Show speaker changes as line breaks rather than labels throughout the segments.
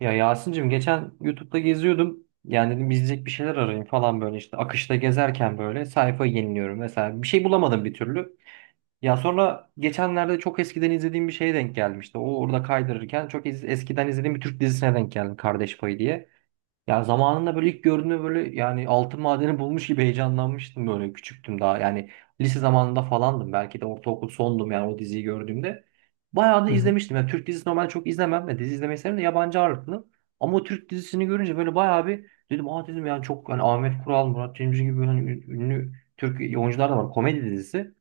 Ya Yasin'cim geçen YouTube'da geziyordum. Yani dedim izleyecek bir şeyler arayayım falan böyle işte akışta gezerken böyle sayfayı yeniliyorum mesela. Bir şey bulamadım bir türlü. Ya sonra geçenlerde çok eskiden izlediğim bir şeye denk gelmişti. O orada kaydırırken eskiden izlediğim bir Türk dizisine denk geldim, Kardeş Payı diye. Yani zamanında böyle ilk gördüğümde böyle yani altın madeni bulmuş gibi heyecanlanmıştım, böyle küçüktüm daha. Yani lise zamanında falandım, belki de ortaokul sondum yani o diziyi gördüğümde. Bayağı da
Hı.
izlemiştim. Yani Türk dizisi normalde çok izlemem. Yani dizi izlemeyi severim de yabancı ağırlıklı. Ama o Türk dizisini görünce böyle bayağı bir dedim, aa dedim, yani çok yani Ahmet Kural, Murat Cemcir gibi böyle hani ünlü Türk oyuncular da var. Komedi dizisi.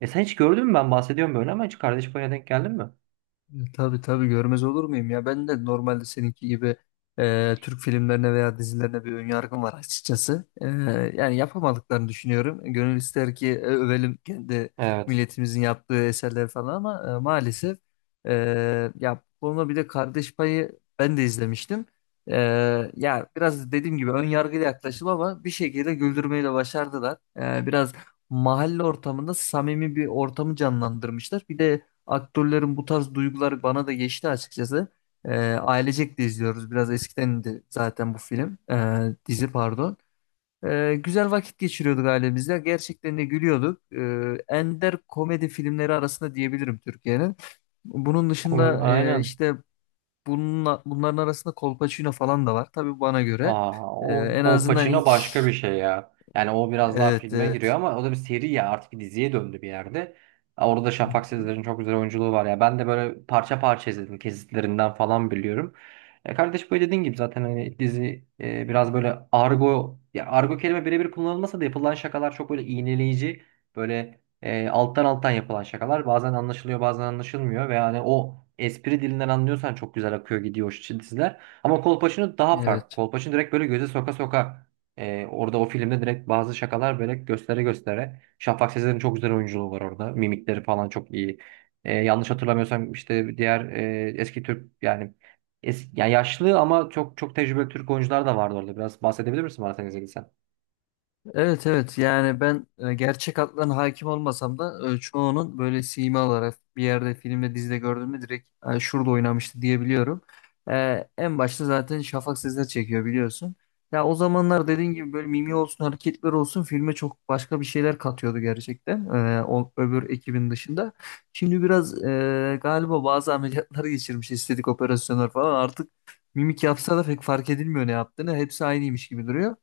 E sen hiç gördün mü, ben bahsediyorum böyle ama, hiç Kardeş Payı'na denk geldin mi?
Tabii tabii görmez olur muyum ya? Ben de normalde seninki gibi Türk filmlerine veya dizilerine bir önyargım var açıkçası. Yani yapamadıklarını düşünüyorum. Gönül ister ki övelim kendi
Evet.
milletimizin yaptığı eserleri falan ama maalesef e, ya bu konuda bir de Kardeş Payı ben de izlemiştim. E, Ya biraz dediğim gibi ön yargıyla yaklaşım ama bir şekilde güldürmeyi de başardılar. Biraz mahalle ortamında samimi bir ortamı canlandırmışlar. Bir de aktörlerin bu tarz duyguları bana da geçti açıkçası. Ailecek de izliyoruz. Biraz eskiden de zaten bu film. Dizi pardon. Güzel vakit geçiriyorduk ailemizle. Gerçekten de gülüyorduk. Ender komedi filmleri arasında diyebilirim Türkiye'nin. Bunun
Komedi,
dışında
aynen.
işte bununla, bunların arasında Kolpaçino falan da var. Tabii bana göre.
Aa, o
En azından
Kolpaçino
ilk
başka bir şey ya. Yani o biraz daha
evet
filme giriyor
evet.
ama o da bir seri, ya artık bir diziye döndü bir yerde. Aa, orada da Şafak Sezer'in çok güzel oyunculuğu var ya. Ben de böyle parça parça izledim, kesitlerinden falan biliyorum. E kardeş böyle dediğin gibi zaten hani dizi biraz böyle argo, ya argo kelime birebir kullanılmasa da yapılan şakalar çok böyle iğneleyici, böyle alttan alttan yapılan şakalar bazen anlaşılıyor bazen anlaşılmıyor ve yani o espri dilinden anlıyorsan çok güzel akıyor gidiyor o diziler. Ama Kolpaçino daha farklı.
Evet,
Kolpaçino direkt böyle göze soka soka, orada o filmde direkt bazı şakalar böyle göstere göstere. Şafak Sezer'in çok güzel oyunculuğu var orada. Mimikleri falan çok iyi. Yanlış hatırlamıyorsam işte diğer eski Türk yani yani yaşlı ama çok tecrübeli Türk oyuncular da vardı orada. Biraz bahsedebilir misin bana, sen izlediysen?
evet evet yani ben gerçek adlarına hakim olmasam da çoğunun böyle sima olarak bir yerde filmde dizide gördüğümde direkt "Ha, şurada oynamıştı" diyebiliyorum. En başta zaten Şafak Sezer çekiyor biliyorsun. Ya o zamanlar dediğin gibi böyle mimi olsun hareketler olsun filme çok başka bir şeyler katıyordu gerçekten öbür ekibin dışında. Şimdi biraz galiba bazı ameliyatları geçirmiş estetik operasyonlar falan artık mimik yapsa da pek fark edilmiyor ne yaptığını hepsi aynıymış gibi duruyor.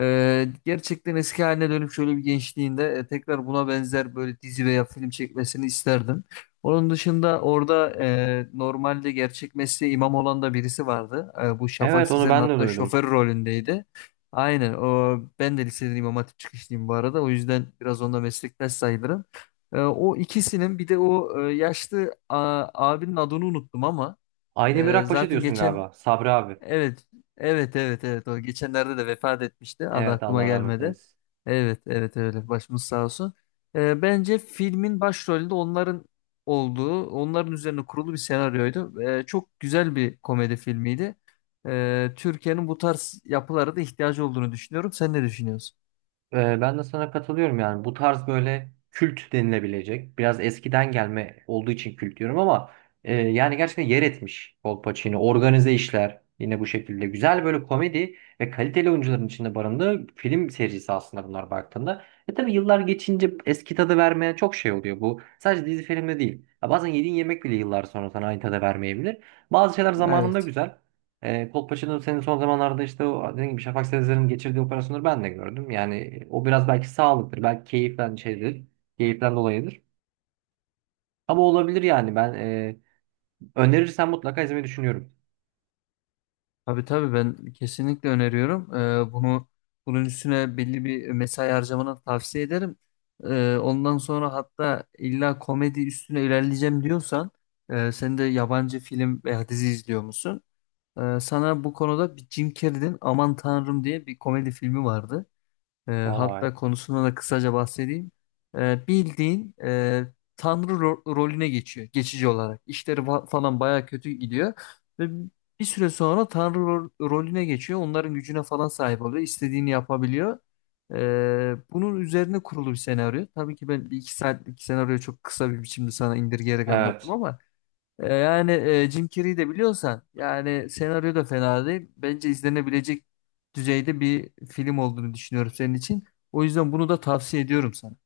Gerçekten eski haline dönüp şöyle bir gençliğinde tekrar buna benzer böyle dizi veya film çekmesini isterdim. Onun dışında orada normalde gerçek mesleği imam olan da birisi vardı. Bu Şafak
Evet, onu
Sezer'in
ben de
hatta
duydum.
şoför rolündeydi. Aynen o, ben de liseden İmam Hatip çıkışlıyım bu arada. O yüzden biraz onda meslektaş sayılırım. O ikisinin bir de yaşlı abinin adını unuttum ama
Aydemir Akbaş'ı
zaten
diyorsun
geçen
galiba. Sabri abi.
evet, evet. O geçenlerde de vefat etmişti. Adı
Evet,
aklıma
Allah rahmet
gelmedi.
eylesin.
Evet, evet öyle. Başımız sağ olsun. Bence filmin başrolünde onların olduğu, onların üzerine kurulu bir senaryoydu. Çok güzel bir komedi filmiydi. Türkiye'nin bu tarz yapılara da ihtiyacı olduğunu düşünüyorum. Sen ne düşünüyorsun?
Ben de sana katılıyorum, yani bu tarz böyle kült denilebilecek, biraz eskiden gelme olduğu için kült diyorum ama yani gerçekten yer etmiş. Kolpaçino, organize işler, yine bu şekilde güzel böyle komedi ve kaliteli oyuncuların içinde barındığı film serisi aslında bunlar baktığında. E tabi yıllar geçince eski tadı vermeye çok şey oluyor, bu sadece dizi filmde değil ya, bazen yediğin yemek bile yıllar sonra sana aynı tadı vermeyebilir, bazı şeyler zamanında
Evet.
güzel. Kolpaçino'nun, senin son zamanlarda işte o dediğim gibi Şafak Sezer'in geçirdiği operasyonları ben de gördüm. Yani o biraz belki sağlıktır, belki keyiften şeydir, keyiften dolayıdır. Ama olabilir yani, ben önerirsen mutlaka izlemeyi düşünüyorum.
Tabii tabii ben kesinlikle öneriyorum. Bunun üstüne belli bir mesai harcamanı tavsiye ederim. Ondan sonra hatta illa komedi üstüne ilerleyeceğim diyorsan sen de yabancı film veya dizi izliyor musun? Sana bu konuda bir Jim Carrey'nin Aman Tanrım diye bir komedi filmi vardı.
Vay.
Hatta konusuna da kısaca bahsedeyim. Bildiğin tanrı rolüne geçiyor geçici olarak. İşleri falan baya kötü gidiyor ve bir süre sonra tanrı rolüne geçiyor. Onların gücüne falan sahip oluyor. İstediğini yapabiliyor. E, Bunun üzerine kurulu bir senaryo. Tabii ki ben bir iki saatlik senaryoyu çok kısa bir biçimde sana indirgeyerek anlattım
Evet.
ama Jim Carrey'i de biliyorsan yani senaryo da fena değil. Bence izlenebilecek düzeyde bir film olduğunu düşünüyorum senin için. O yüzden bunu da tavsiye ediyorum sana.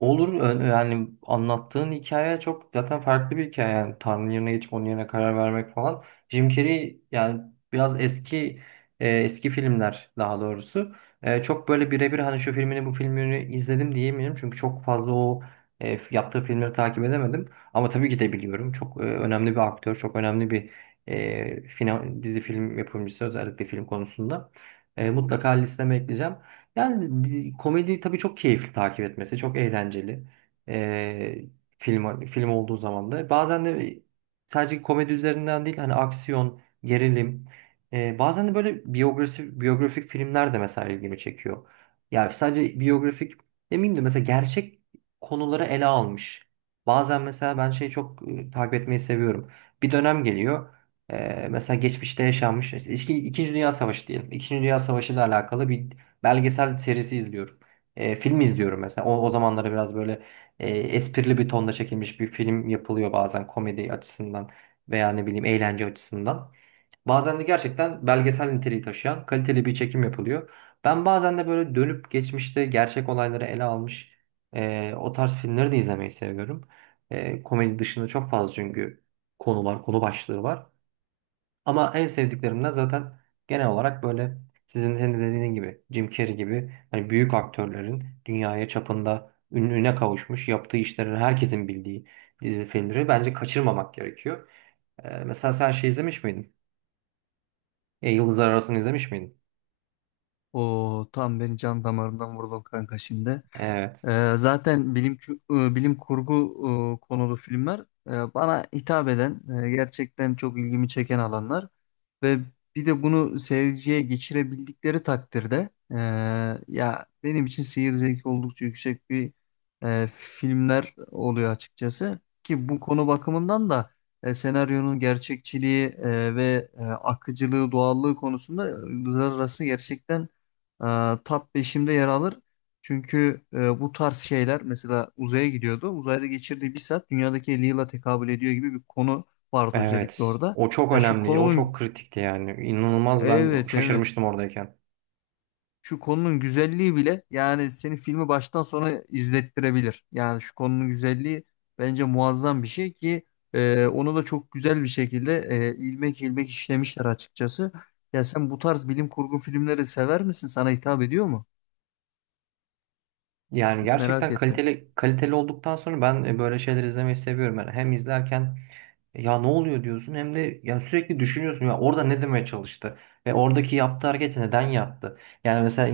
Olur. Yani anlattığın hikaye çok zaten farklı bir hikaye, yani Tanrı'nın yerine geçip onun yerine karar vermek falan. Jim Carrey yani biraz eski, eski filmler daha doğrusu. E, çok böyle birebir hani şu filmini bu filmini izledim diyemiyorum çünkü çok fazla o yaptığı filmleri takip edemedim. Ama tabii ki de biliyorum, çok önemli bir aktör, çok önemli bir dizi film yapımcısı, özellikle film konusunda. E, mutlaka listeme ekleyeceğim. Komedi tabii çok keyifli takip etmesi, çok eğlenceli. Ee, Film film olduğu zaman da bazen de sadece komedi üzerinden değil, hani aksiyon, gerilim, bazen de böyle biyografi, biyografik filmler de mesela ilgimi çekiyor. Yani sadece biyografik demeyeyim de, mesela gerçek konuları ele almış. Bazen mesela ben şeyi çok takip etmeyi seviyorum. Bir dönem geliyor. Mesela geçmişte yaşanmış, işte İkinci Dünya Savaşı diyelim. İkinci Dünya Savaşı ile alakalı bir belgesel serisi izliyorum. E, film izliyorum mesela. O, o zamanlara biraz böyle esprili bir tonda çekilmiş bir film yapılıyor bazen komedi açısından veya ne bileyim eğlence açısından. Bazen de gerçekten belgesel niteliği taşıyan kaliteli bir çekim yapılıyor. Ben bazen de böyle dönüp geçmişte gerçek olayları ele almış o tarz filmleri de izlemeyi seviyorum. E, komedi dışında çok fazla çünkü konular, konu başlığı var. Ama en sevdiklerimden zaten, genel olarak böyle sizin, senin de dediğin gibi Jim Carrey gibi hani büyük aktörlerin dünyaya çapında ününe kavuşmuş yaptığı işlerin herkesin bildiği dizi filmleri bence kaçırmamak gerekiyor. Mesela sen şey izlemiş miydin? E, Yıldızlar Arası'nı izlemiş miydin?
O tam beni can damarından vurdun kanka şimdi.
Evet.
Zaten bilim kurgu konulu filmler bana hitap eden, gerçekten çok ilgimi çeken alanlar ve bir de bunu seyirciye geçirebildikleri takdirde ya benim için seyir zevki oldukça yüksek bir filmler oluyor açıkçası ki bu konu bakımından da senaryonun gerçekçiliği akıcılığı, doğallığı konusunda Yıldızlar Arası gerçekten top 5'imde yer alır. Çünkü bu tarz şeyler mesela uzaya gidiyordu. Uzayda geçirdiği bir saat dünyadaki 50 yıla tekabül ediyor gibi bir konu vardı özellikle
Evet.
orada.
O çok
Ya şu
önemli. O
konunun
çok kritikti yani. İnanılmaz, ben
evet evet
şaşırmıştım oradayken.
şu konunun güzelliği bile yani seni filmi baştan sona izlettirebilir. Yani şu konunun güzelliği bence muazzam bir şey ki onu da çok güzel bir şekilde ilmek ilmek işlemişler açıkçası. Ya sen bu tarz bilim kurgu filmleri sever misin? Sana hitap ediyor mu?
Yani
Merak
gerçekten
ettim.
kaliteli, kaliteli olduktan sonra ben böyle şeyler izlemeyi seviyorum. Yani hem izlerken "E, ya ne oluyor?" diyorsun, hem de ya sürekli düşünüyorsun ya orada ne demeye çalıştı ve oradaki yaptığı hareketi neden yaptı? Yani mesela e,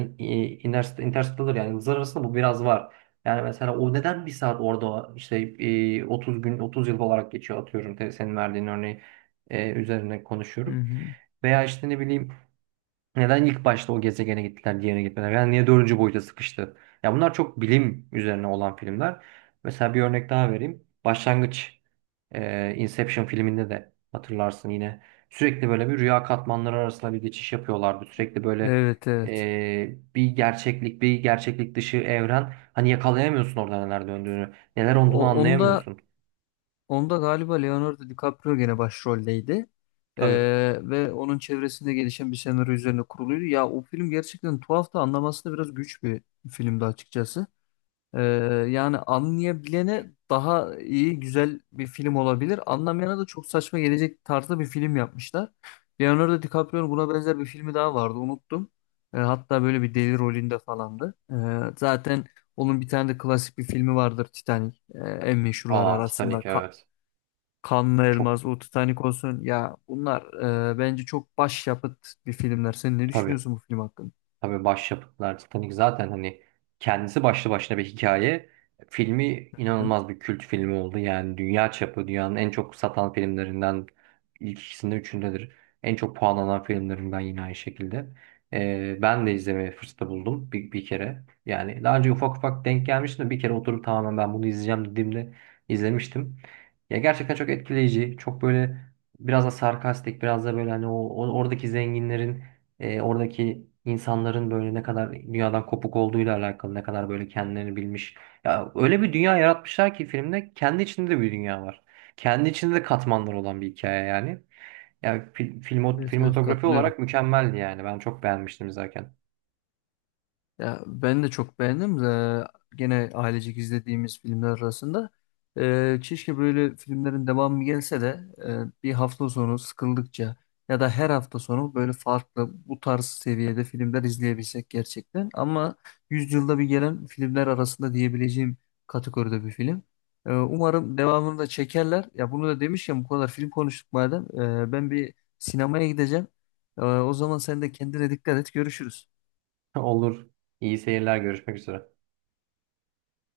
Interst- Interstellar, yani yıldızlar arasında, bu biraz var. Yani mesela o neden bir saat orada işte 30 gün 30 yıl olarak geçiyor, atıyorum, senin verdiğin örneği üzerine
Hı
konuşuyorum.
hı.
Veya işte ne bileyim, neden ilk başta o gezegene gittiler, diğerine gitmediler? Yani niye dördüncü boyuta sıkıştı? Ya bunlar çok bilim üzerine olan filmler. Mesela bir örnek daha vereyim. Başlangıç, Inception filminde de hatırlarsın yine. Sürekli böyle bir rüya katmanları arasında bir geçiş yapıyorlardı. Sürekli böyle
Evet evet.
bir gerçeklik, bir gerçeklik dışı evren. Hani yakalayamıyorsun orada neler döndüğünü. Neler
O,
olduğunu
onda
anlayamıyorsun.
Onda galiba Leonardo DiCaprio gene başroldeydi.
Tabii.
Ee, Ve onun çevresinde gelişen bir senaryo üzerine kuruluydu. Ya o film gerçekten tuhaf da anlaması da biraz güç bir filmdi açıkçası. Ee, Yani anlayabilene daha iyi, güzel bir film olabilir. Anlamayana da çok saçma gelecek tarzda bir film yapmışlar. Leonardo DiCaprio'nun buna benzer bir filmi daha vardı, unuttum. Hatta böyle bir deli rolünde falandı. Zaten onun bir tane de klasik bir filmi vardır, Titanic. En meşhurlar
Aa,
arasında.
Titanic, evet.
Kanlı
Çok
Elmas, o Titanic olsun. Ya bunlar bence çok başyapıt bir filmler. Sen ne
tabii.
düşünüyorsun bu film hakkında?
Tabii başyapıtlar. Titanic zaten hani kendisi başlı başına bir hikaye. Filmi
Hı?
inanılmaz bir kült filmi oldu. Yani dünya çapı, dünyanın en çok satan filmlerinden ilk ikisinde üçündedir. En çok puanlanan filmlerinden yine aynı şekilde. Ben de izlemeye fırsatı buldum bir, bir kere. Yani daha önce ufak ufak denk gelmiştim de, bir kere oturup tamamen ben bunu izleyeceğim dediğimde izlemiştim. Ya gerçekten çok etkileyici. Çok böyle biraz da sarkastik, biraz da böyle hani oradaki zenginlerin, oradaki insanların böyle ne kadar dünyadan kopuk olduğuyla alakalı, ne kadar böyle kendilerini bilmiş. Ya öyle bir dünya yaratmışlar ki filmde kendi içinde de bir dünya var. Kendi içinde de katmanlar olan bir hikaye yani.
Evet, evet,
Filmotografi
katılıyorum.
olarak mükemmeldi yani. Ben çok beğenmiştim izlerken.
Ya ben de çok beğendim. De gene ailecek izlediğimiz filmler arasında. Keşke böyle filmlerin devamı gelse de bir hafta sonu sıkıldıkça ya da her hafta sonu böyle farklı bu tarz seviyede filmler izleyebilsek gerçekten. Ama yüzyılda bir gelen filmler arasında diyebileceğim kategoride bir film. Umarım devamını da çekerler. Ya bunu da demişken bu kadar film konuştuk madem. Ben bir sinemaya gideceğim. O zaman sen de kendine dikkat et. Görüşürüz.
Olur. İyi seyirler. Görüşmek üzere.